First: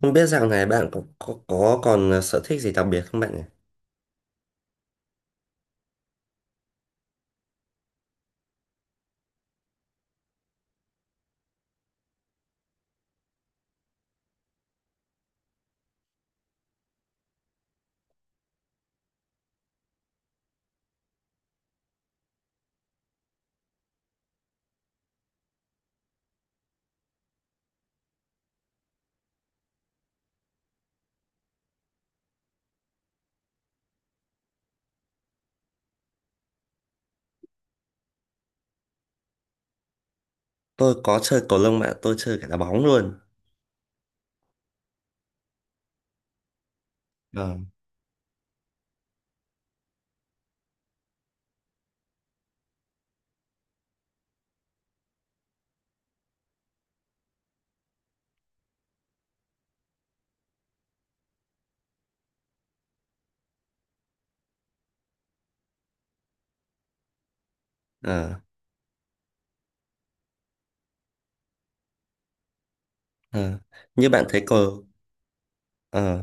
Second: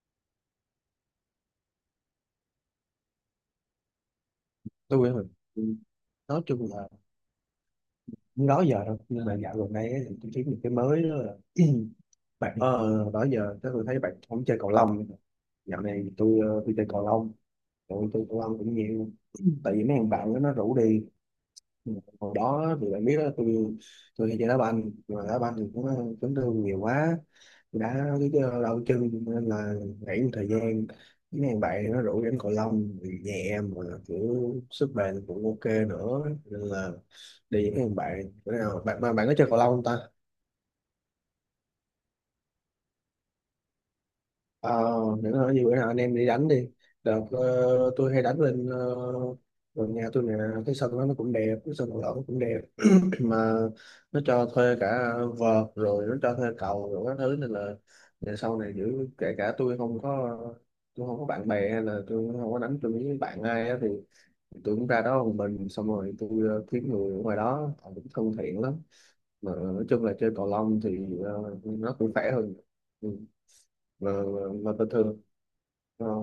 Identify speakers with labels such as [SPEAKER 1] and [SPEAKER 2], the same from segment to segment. [SPEAKER 1] Không biết dạo này bạn có còn sở thích gì đặc biệt không bạn nhỉ?
[SPEAKER 2] Tôi á, mình nói chung là cũng đó giờ thôi, nhưng mà dạo gần đây ấy, thì tôi thấy một cái mới đó là bạn đó giờ chắc tôi thấy bạn không chơi cầu lông nữa. Dạo này thì tôi chơi cầu lông, tôi chơi cầu lông cũng nhiều tại vì mấy thằng bạn đó nó rủ đi. Ừ, hồi đó thì bạn biết đó, tôi hay chơi đá banh, mà đá banh thì cũng chấn thương nhiều quá, đã cái đau chân nên là nghỉ một thời gian. Cái mấy bạn nó rủ đánh cầu lông thì nhẹ mà kiểu sức bền cũng ok nữa, nên là đi với mấy bạn. Bữa nào bạn mà bạn có chơi cầu lông không ta?
[SPEAKER 1] Tôi có chơi cầu lông bạn, tôi chơi cả đá bóng luôn.
[SPEAKER 2] ờ để nói gì bữa nào anh em đi đánh đi. đợt
[SPEAKER 1] Ờ.
[SPEAKER 2] ờ, tôi hay đánh lên gần nhà tôi nè. Cái sân đó nó cũng đẹp, cái sân cầu lông nó cũng đẹp, mà nó cho thuê cả vợt, rồi nó cho thuê cầu rồi các thứ, nên là về sau này giữ kể cả tôi không có bạn bè, hay là tôi không có đánh tôi với bạn ai á, thì tôi cũng ra đó một mình, xong rồi tôi kiếm người ở ngoài đó, họ cũng thân
[SPEAKER 1] Ờ.
[SPEAKER 2] thiện lắm. Mà nói chung là chơi cầu lông thì nó cũng khỏe hơn. Ừ.
[SPEAKER 1] Ờ. Như
[SPEAKER 2] mà,
[SPEAKER 1] bạn thấy
[SPEAKER 2] mà
[SPEAKER 1] cầu
[SPEAKER 2] bình thường ờ,
[SPEAKER 1] ờ,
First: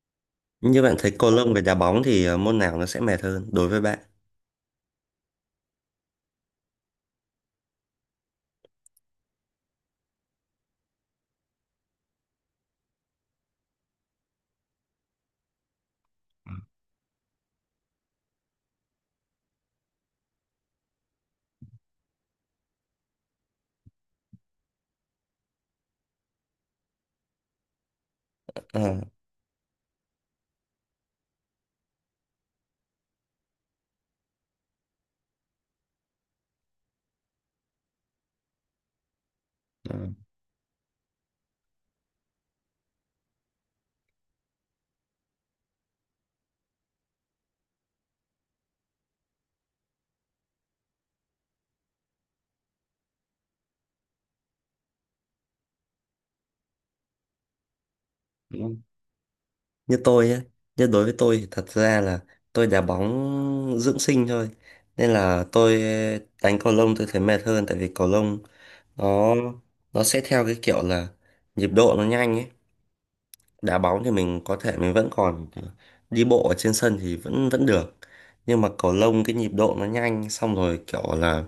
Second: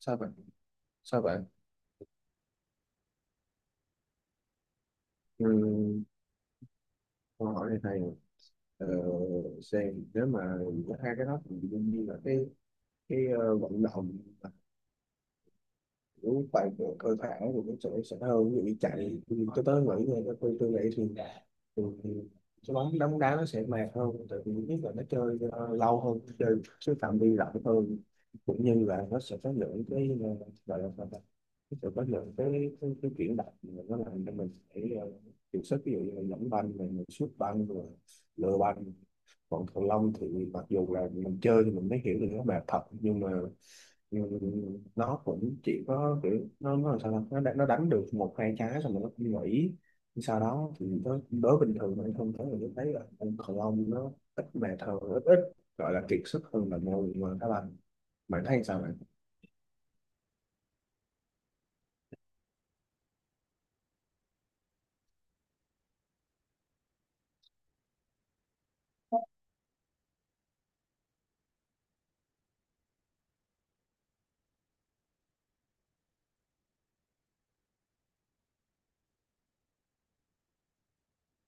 [SPEAKER 2] sao vậy?
[SPEAKER 1] Như bạn thấy
[SPEAKER 2] Sao
[SPEAKER 1] cầu
[SPEAKER 2] vậy?
[SPEAKER 1] lông với đá bóng thì môn nào nó sẽ mệt hơn đối với bạn?
[SPEAKER 2] Ừ. Câu hỏi này hay à? ờ, xem nếu mà có hai cái đó thì đương nhiên là cái vận động mà kiểu bài bộ cơ bản thì nó sẽ hơn, ví dụ như chạy. Tôi tới nghĩ là tôi tôi nghĩ thì cái bóng đá nó sẽ mệt hơn, tại vì thứ nhất là nó chơi lâu hơn, chơi cái phạm vi rộng hơn, cũng như
[SPEAKER 1] Ờ.
[SPEAKER 2] là nó sẽ có lượng cái gọi là sao ta? Nó sẽ có lượng cái chuyển động mà nó làm cho mình phải uh, điều sức, ví dụ như là dẫn banh rồi mình sút banh rồi lừa banh. Còn cầu
[SPEAKER 1] Ờ.
[SPEAKER 2] lông thì mặc dù là mình chơi thì mình mới hiểu được nó mệt thật, nhưng mà ừ, nó cũng chỉ có kiểu nó làm sao ta? Nó đánh được một hai trái xong rồi nó cũng nghỉ. Sau đó thì đối bình thường anh không thấy là, tôi thấy là ông cầu lông nó ít bàn thờ, ít ít gọi là kiệt sức hơn là ngồi mà các bạn. Bạn
[SPEAKER 1] Đúng
[SPEAKER 2] thấy sao
[SPEAKER 1] không?
[SPEAKER 2] bạn?
[SPEAKER 1] như tôi ấy, Như đối với tôi thì thật ra là tôi đá bóng dưỡng sinh thôi. Nên là tôi đánh cầu lông tôi thấy mệt hơn, tại vì cầu lông nó nó sẽ theo cái kiểu là nhịp độ nó nhanh ấy. Đá bóng thì mình có thể mình vẫn còn đi bộ ở trên sân thì vẫn vẫn được, nhưng mà cầu lông cái nhịp độ nó nhanh, xong rồi kiểu là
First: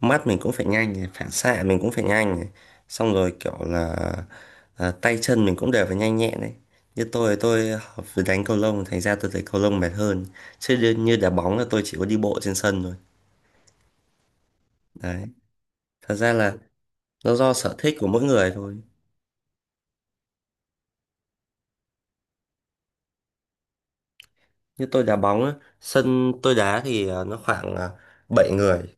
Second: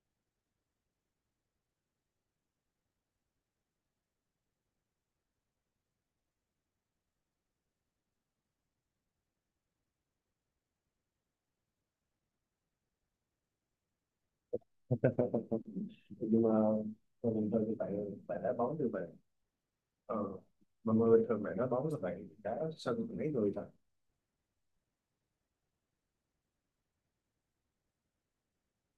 [SPEAKER 1] mắt mình cũng phải nhanh này, phản xạ mình cũng phải nhanh này. Xong rồi kiểu là tay chân mình cũng đều phải nhanh nhẹn đấy. Như tôi học với đánh cầu lông, thành ra tôi thấy cầu lông mệt hơn, chứ như đá bóng là tôi chỉ có đi bộ trên sân thôi đấy. Thật ra
[SPEAKER 2] Nhưng mà
[SPEAKER 1] là
[SPEAKER 2] tôi
[SPEAKER 1] nó
[SPEAKER 2] bình
[SPEAKER 1] do
[SPEAKER 2] thường thì
[SPEAKER 1] sở
[SPEAKER 2] bạn,
[SPEAKER 1] thích của mỗi
[SPEAKER 2] bạn
[SPEAKER 1] người
[SPEAKER 2] đá
[SPEAKER 1] thôi.
[SPEAKER 2] bóng như vậy ờ, mà người bình thường bạn đá bóng là bạn đá sân mấy người ta?
[SPEAKER 1] Như tôi đá bóng á, sân tôi đá thì nó khoảng 7 người.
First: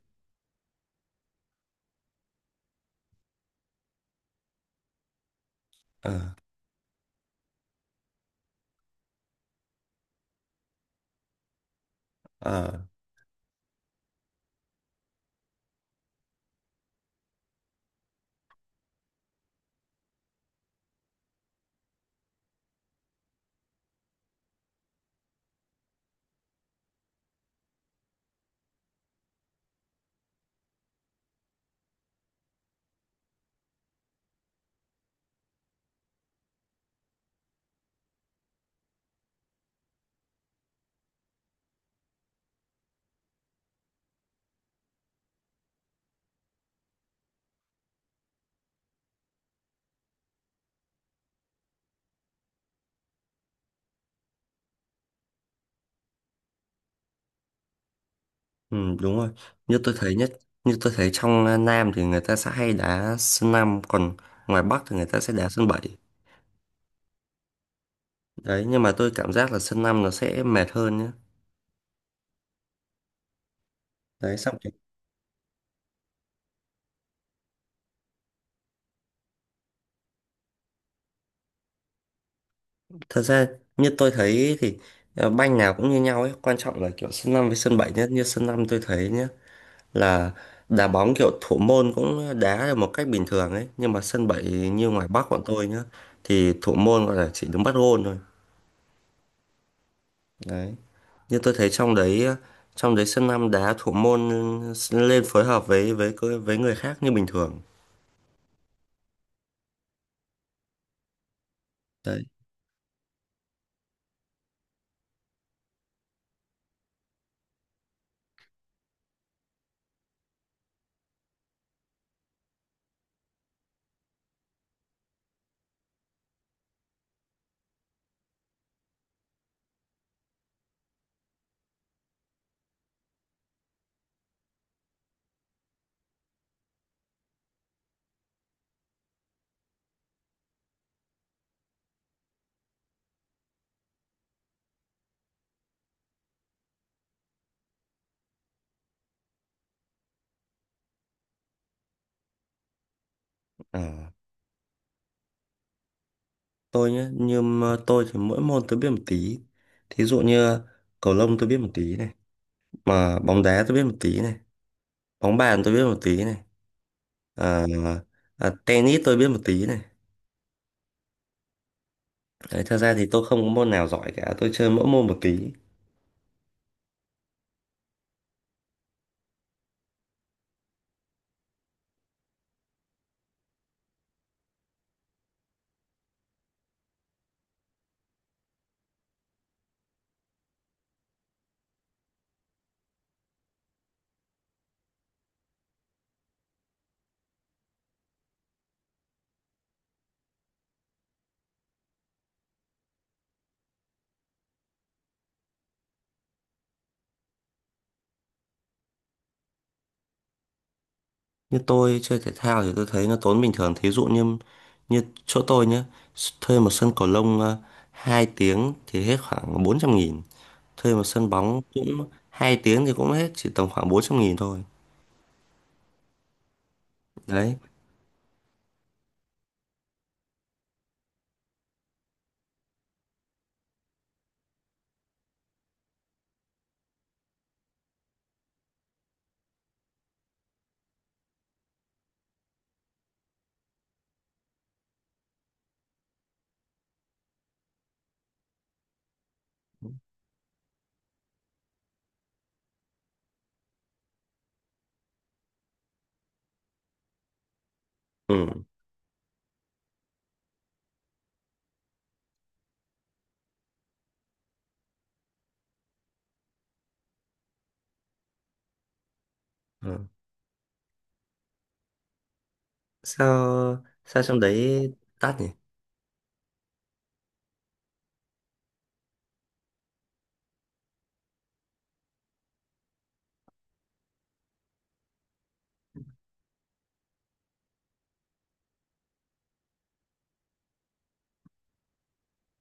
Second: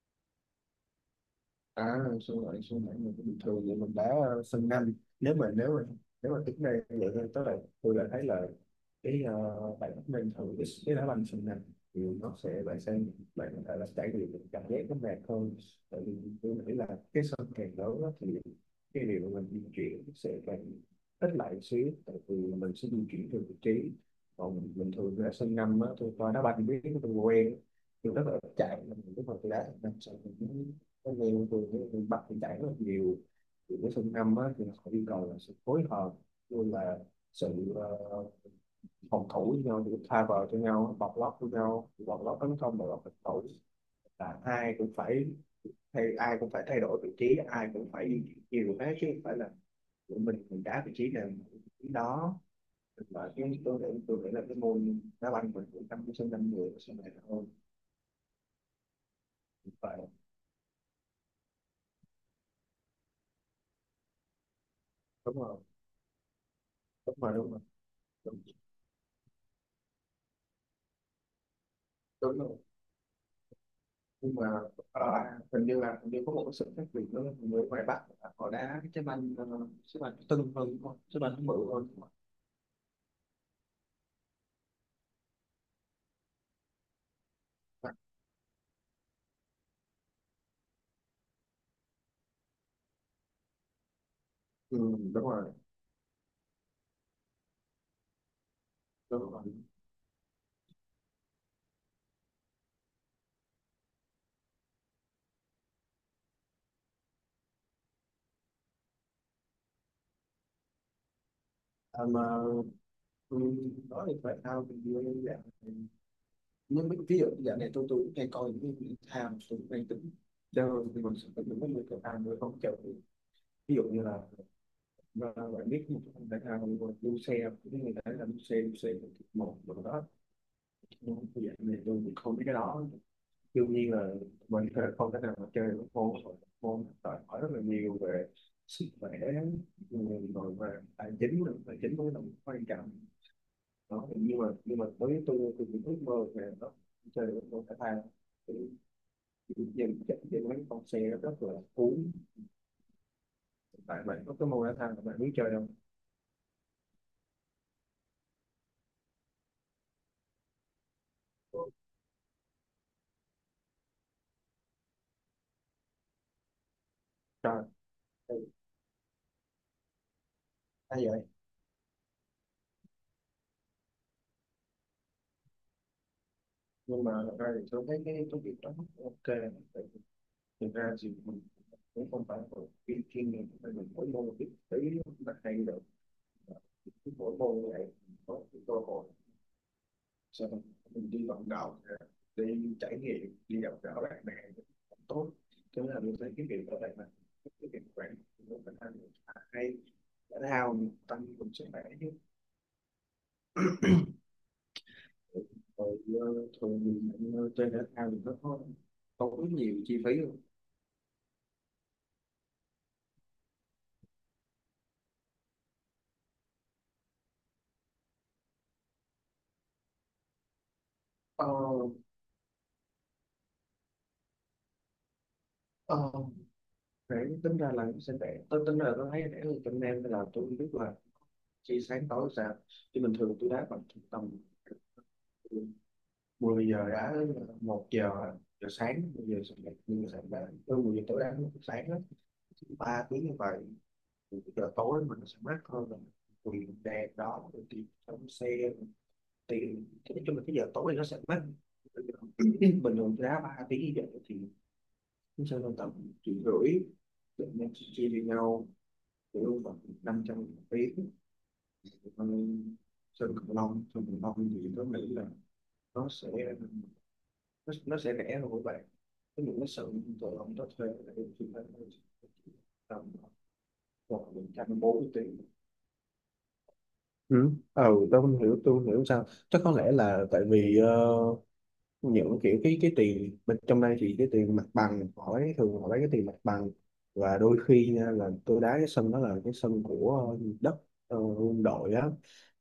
[SPEAKER 2] À, xuân lại mình cũng bình thường vậy, mình đá sân nhanh. Nếu mà
[SPEAKER 1] Ờ.
[SPEAKER 2] nếu mà tính đây vậy thôi, tức là tôi là thấy là cái bạn mình thử cái đá banh sân nhanh thì nó sẽ, bạn
[SPEAKER 1] Ờ,
[SPEAKER 2] sẽ bạn có thể là trải nghiệm được cảm giác nó mệt hơn. Tại vì tôi nghĩ là cái sân càng lớn đó, thì cái điều mà mình di chuyển sẽ càng ít lại một xíu, tại vì mình sẽ di chuyển theo vị trí. Còn mình bình thường ra sân năm á, tôi coi đá banh biết, tôi quen, tôi rất là ít chạy, nên lúc mà tôi đá sân năm sân cái này từ cái miền Bắc thì đảng rất nhiều, thì cái phương năm á, thì họ yêu cầu là sự phối hợp, luôn là sự phòng thủ với nhau, thì tha vào cho nhau, bọc lót với nhau, bọc lót tấn công, bọc lót phòng thủ, là ai cũng phải ai cũng phải thay đổi vị trí, ai cũng phải đi nhiều thế, chứ không phải là tụi mình đá vị trí này vị trí đó. Và cái tôi nghĩ là cái môn đá banh mình cũng 5 đến 5 người sau này là hơn.
[SPEAKER 1] ừ, đúng rồi. Như tôi
[SPEAKER 2] Phải,
[SPEAKER 1] thấy nhất, Như tôi thấy trong Nam thì người ta sẽ hay đá sân năm, còn ngoài Bắc thì người ta sẽ
[SPEAKER 2] đúng
[SPEAKER 1] đá
[SPEAKER 2] không?
[SPEAKER 1] sân bảy.
[SPEAKER 2] Đúng rồi. Đúng.
[SPEAKER 1] Đấy, nhưng mà tôi cảm giác là sân 5 nó sẽ mệt hơn nhá.
[SPEAKER 2] Đúng rồi. Nhưng
[SPEAKER 1] Đấy,
[SPEAKER 2] mà
[SPEAKER 1] xong rồi.
[SPEAKER 2] ờ, hình như là, hình như có một cái sự khác biệt nữa là người ngoài Bắc là họ đá cái trái banh trái banh tưng hơn, đúng không? Trái banh nó bự hơn, đúng không?
[SPEAKER 1] Thật ra như tôi thấy thì banh nào cũng như nhau ấy, quan trọng là kiểu sân 5 với sân 7 nhé. Như sân 5 tôi thấy nhá là đá bóng kiểu thủ môn cũng đá được một cách bình thường ấy, nhưng mà sân 7
[SPEAKER 2] Ừ,
[SPEAKER 1] như ngoài
[SPEAKER 2] đúng
[SPEAKER 1] Bắc bọn
[SPEAKER 2] rồi,
[SPEAKER 1] tôi nhá thì thủ môn gọi là chỉ đứng bắt gôn thôi.
[SPEAKER 2] đúng rồi.
[SPEAKER 1] Đấy. Như tôi thấy trong đấy, trong đấy sân năm đá thủ môn lên phối hợp với người khác như bình thường
[SPEAKER 2] À,
[SPEAKER 1] đấy.
[SPEAKER 2] mà ừ, nói về thể thao thì như em dạng này, nhưng mà ví dụ dạng này tôi cũng hay coi những cái thể thao, tôi cũng hay tính chơi, thì mình sẽ có những cái người thể thao, người không chơi. Ví dụ như là ờ, bạn biết một cái thể thao như là đua xe, những người ta làm đua xe, đua xe một một rồi đó, nhưng mà cái dạng này tôi cũng không biết cái đó. Đương nhiên là mình không thể nào mà chơi một môn môn đòi hỏi rất là nhiều về sức khỏe người rồi về tài chính nữa. Tài chính cũng là quan trọng đó. Nhưng mà với tôi cũng ước mơ về nó, chơi được môn thể thao thì dần chắc dần mấy con xe rất là cuốn. Tại
[SPEAKER 1] à,
[SPEAKER 2] bạn có cái môn thể thao là bạn muốn chơi đâu?
[SPEAKER 1] tôi nhé, như mà tôi thì mỗi môn tôi biết một tí, thí dụ như cầu lông tôi biết một tí này, mà bóng đá tôi biết một tí này, bóng bàn tôi biết một tí này,
[SPEAKER 2] Trời,
[SPEAKER 1] à, tennis tôi biết một tí này.
[SPEAKER 2] hay vậy.
[SPEAKER 1] Đấy, thật ra thì tôi không có môn nào giỏi cả, tôi chơi mỗi môn một tí.
[SPEAKER 2] Nhưng mà thật ra thì tôi thấy cái công việc đó ok. Thực ra thì cũng không phải một cái chuyên nghiệp, mà mình mỗi môn biết tí là hay được. Mỗi môn như vậy có cái cơ hội sau đó mình đi vận động, đi trải nghiệm, đi gặp gỡ bạn bè, tốt. Thế là mình thấy cái việc ở đây là cái việc quản nó phải hay, hay, thể thao mình tăng cường sức khỏe chứ. Rồi thường thì chơi thể thao thì nó có tốn nhiều chi phí không?
[SPEAKER 1] Như tôi chơi thể thao thì tôi thấy nó tốn bình thường, thí dụ như như chỗ tôi nhé, thuê một sân cầu lông 2 tiếng thì hết khoảng 400.000, thuê một sân
[SPEAKER 2] Ờ,
[SPEAKER 1] bóng cũng 2 tiếng thì cũng hết chỉ tầm khoảng 400.000 thôi
[SPEAKER 2] ờ, để
[SPEAKER 1] đấy.
[SPEAKER 2] tính ra là nó sẽ, để tôi tính là tôi thấy để hơn tụi em, là tôi không biết là chỉ sáng tối sao, chứ bình thường tôi đá bằng tầm 10 giờ đã 1 giờ giờ sáng, 10 giờ sáng dậy, nhưng mà từ 10 giờ tối đá sáng đó 3 tiếng như vậy. Giờ tối mình sẽ mát hơn là vì đèn đó, rồi tiền trong xe rồi tiền, nói chung là cái giờ tối nó sẽ mát. Bình thường tôi đá 3 tiếng như vậy thì cũng sẽ lên tầm 1,5 triệu, tụi mình chia chia với
[SPEAKER 1] Ừ.
[SPEAKER 2] nhau chỉ đâu khoảng 500 tiếng. Sơn cửu long, sơn cửu long thì tôi nghĩ là nó sẽ nó sẽ rẻ hơn của bạn. Cái những cái sự
[SPEAKER 1] Ừ.
[SPEAKER 2] tụi ông đó thuê là em chỉ phải tầm
[SPEAKER 1] sao sao
[SPEAKER 2] khoảng
[SPEAKER 1] trong
[SPEAKER 2] một trăm
[SPEAKER 1] đấy
[SPEAKER 2] bốn mươi tiền.
[SPEAKER 1] đắt nhỉ?
[SPEAKER 2] Ừ. Ừ, tôi không hiểu sao, chắc có lẽ là tại vì những kiểu cái tiền bên trong đây thì cái tiền mặt bằng họ lấy, thường họ lấy cái tiền mặt bằng. Và đôi khi nha, là tôi đá cái sân đó là cái sân của đất quân đội á,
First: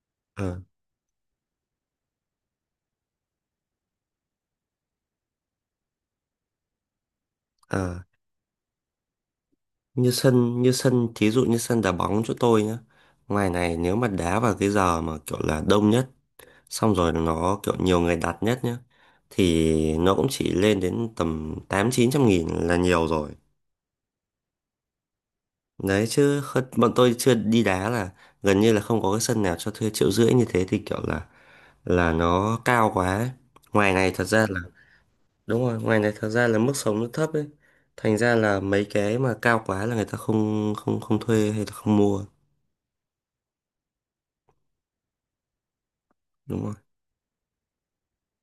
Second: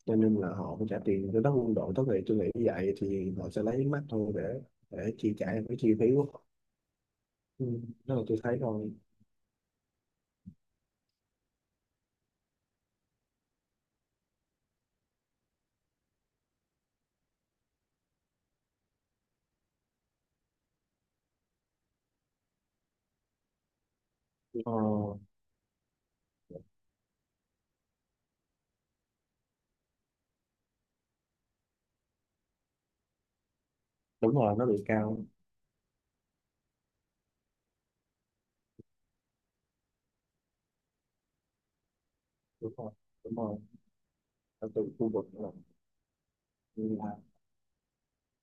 [SPEAKER 2] cho nên là
[SPEAKER 1] ờ
[SPEAKER 2] họ phải trả tiền cho tất quân đội, tất nghệ tôi nghĩ như vậy, thì họ sẽ lấy mắt thôi để chi trả cái chi phí của họ. Ừ,
[SPEAKER 1] ờ.
[SPEAKER 2] đó là tôi thấy thôi.
[SPEAKER 1] Như sân thí dụ như sân đá bóng chỗ tôi nhá, ngoài này nếu mà đá vào cái giờ mà kiểu là đông nhất, xong rồi nó kiểu nhiều người đặt nhất nhá, thì nó cũng chỉ lên đến tầm tám chín trăm nghìn là nhiều rồi
[SPEAKER 2] ờ,
[SPEAKER 1] đấy, chứ bọn tôi chưa đi đá là gần như là không có cái sân nào cho thuê triệu rưỡi như thế, thì kiểu là nó cao quá ấy. Ngoài này thật
[SPEAKER 2] Đúng
[SPEAKER 1] ra
[SPEAKER 2] rồi,
[SPEAKER 1] là
[SPEAKER 2] nó bị cao.
[SPEAKER 1] đúng rồi, ngoài này thật ra là mức sống nó thấp ấy, thành ra là mấy cái mà cao quá là người ta không không không thuê hay là không mua
[SPEAKER 2] Đúng rồi, đúng rồi. Ở từ khu vực là
[SPEAKER 1] đúng rồi.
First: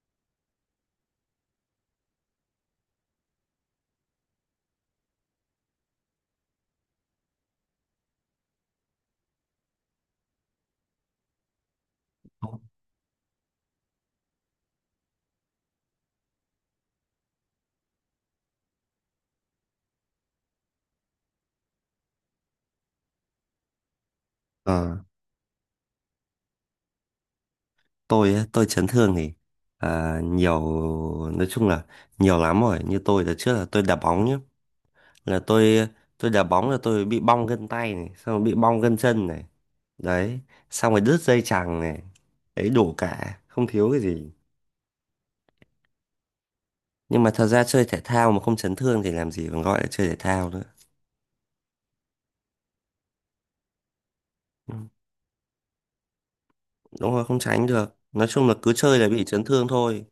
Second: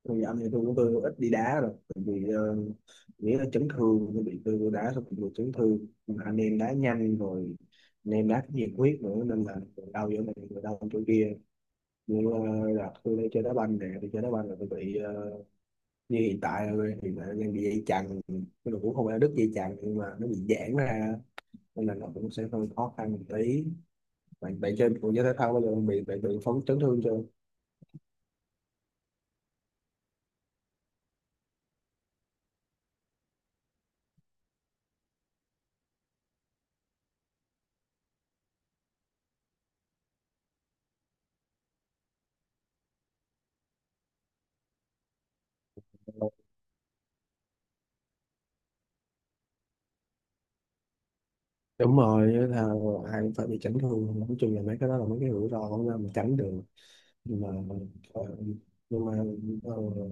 [SPEAKER 2] thì anh, thì tôi cũng, tôi ít đi đá rồi, tại vì nghĩa là chấn thương, tôi bị, tôi vô đá xong bị chấn thương. Mà anh em đá nhanh rồi, anh em đá nhiệt huyết nữa, nên là người đau giữa này, người đau chỗ kia. Nhưng là tôi đi chơi đá banh nè, đi chơi đá banh là tôi bị như hiện tại là hiện tại đang bị dây chằng cái đồ, cũng không phải là đứt dây chằng nhưng mà nó bị giãn ra, nên là nó cũng sẽ hơi khó khăn một tí. Bạn bạn chơi bộ
[SPEAKER 1] Ờ.
[SPEAKER 2] môn thể thao bao giờ bạn bị phóng chấn thương chưa?
[SPEAKER 1] Tôi á, tôi chấn thương thì nhiều, nói chung là nhiều lắm rồi. Như tôi là trước là tôi đá bóng nhé, là tôi đá bóng là tôi bị bong gân tay này, xong rồi bị bong gân chân này đấy, xong rồi đứt dây chằng này đấy, đủ cả không thiếu cái gì. Nhưng mà thật ra chơi thể thao mà không chấn thương thì làm gì còn gọi là chơi thể thao nữa.
[SPEAKER 2] Đúng rồi, với thao ai cũng phải bị chấn thương, nói chung là
[SPEAKER 1] Ừ,
[SPEAKER 2] mấy cái đó là mấy cái rủi ro không ra mình tránh được.
[SPEAKER 1] đúng rồi, không
[SPEAKER 2] nhưng mà
[SPEAKER 1] tránh được,
[SPEAKER 2] ờ,
[SPEAKER 1] nói chung là cứ chơi
[SPEAKER 2] nhưng
[SPEAKER 1] là
[SPEAKER 2] mà
[SPEAKER 1] bị chấn thương
[SPEAKER 2] ờ,
[SPEAKER 1] thôi.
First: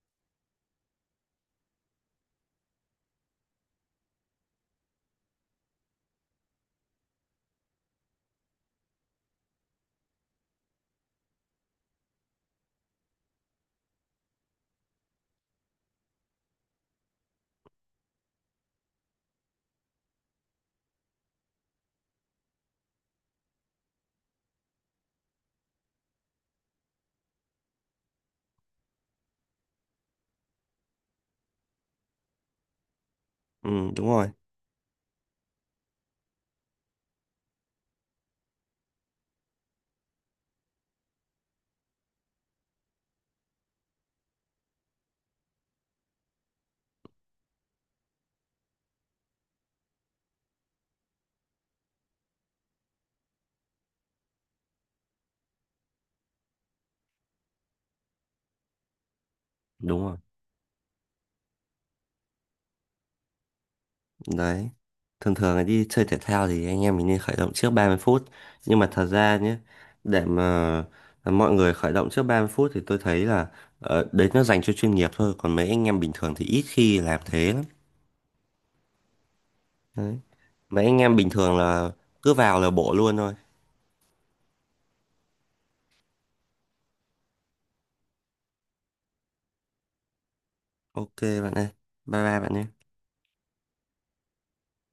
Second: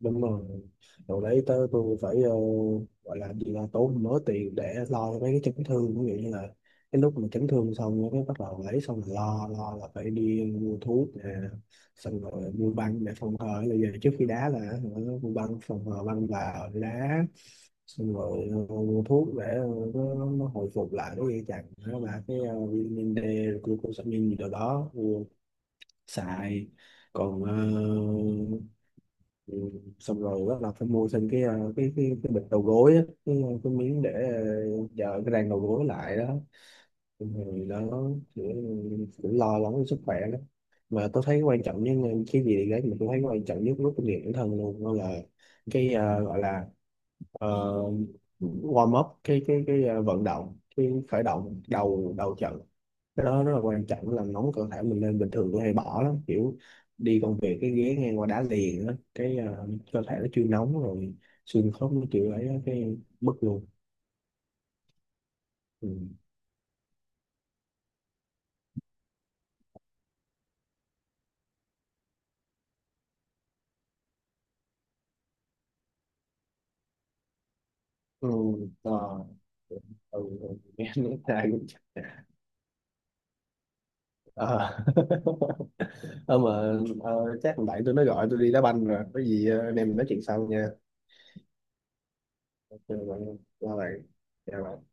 [SPEAKER 2] đúng rồi. Rồi đấy tới tôi phải gọi là gì, là tốn mớ tiền để lo cho mấy cái chấn thương. Ví dụ như là cái lúc mà chấn thương xong cái bắt đầu lấy, xong rồi lo lo là phải đi mua thuốc nè, xong rồi mua băng để phòng hờ bây giờ, trước khi đá là hả, mua băng phòng hờ băng vào để đá. Xong rồi mua thuốc để nó hồi phục lại, nó dây chằng, nó là cái vitamin D, glucosamine gì đó đó, mua xài. Còn ờ, ừ. Xong rồi bắt đầu phải mua thêm cái bịch đầu gối á, cái,
[SPEAKER 1] Ừ,
[SPEAKER 2] cái miếng
[SPEAKER 1] đúng
[SPEAKER 2] để
[SPEAKER 1] rồi,
[SPEAKER 2] giờ cái rang đầu gối lại đó. Xong rồi nó cũng cũng lo lắng cho sức khỏe đó. Mà tôi thấy quan trọng nhất, cái gì đấy mà tôi thấy quan trọng nhất lúc tôi luyện bản thân luôn đó là cái gọi là ờ, warm up cái vận động, cái khởi động đầu đầu trận. Cái đó rất là quan trọng, làm nóng cơ thể mình lên. Bình thường tôi hay bỏ lắm, kiểu đi công việc cái ghế ngang qua đá liền á, cái
[SPEAKER 1] đúng
[SPEAKER 2] cơ
[SPEAKER 1] rồi.
[SPEAKER 2] thể nó chưa nóng rồi xương khớp nó chịu lấy á, cái bứt luôn.
[SPEAKER 1] Đấy. Thường thường là đi
[SPEAKER 2] Ừ.
[SPEAKER 1] chơi thể thao thì anh em mình nên khởi động trước 30 phút. Nhưng mà thật ra nhé, để mà mọi người khởi động trước 30 phút thì tôi thấy là đấy nó dành cho chuyên nghiệp thôi. Còn mấy anh em bình thường thì ít khi làm thế lắm.
[SPEAKER 2] Ừ, ờ, ừ,
[SPEAKER 1] Đấy.
[SPEAKER 2] ừ,
[SPEAKER 1] Mấy
[SPEAKER 2] nghe
[SPEAKER 1] anh em
[SPEAKER 2] nói
[SPEAKER 1] bình
[SPEAKER 2] sai
[SPEAKER 1] thường
[SPEAKER 2] cũng-
[SPEAKER 1] là cứ vào là bộ luôn thôi.
[SPEAKER 2] ờ. Ờ, mà chắc thằng bạn tôi nó gọi tôi đi đá banh rồi, có gì anh em mình nói chuyện sau nha.
[SPEAKER 1] Ok bạn ơi. Bye bye bạn nhé.
[SPEAKER 2] Ok, bạn, chào bạn. Chào bạn.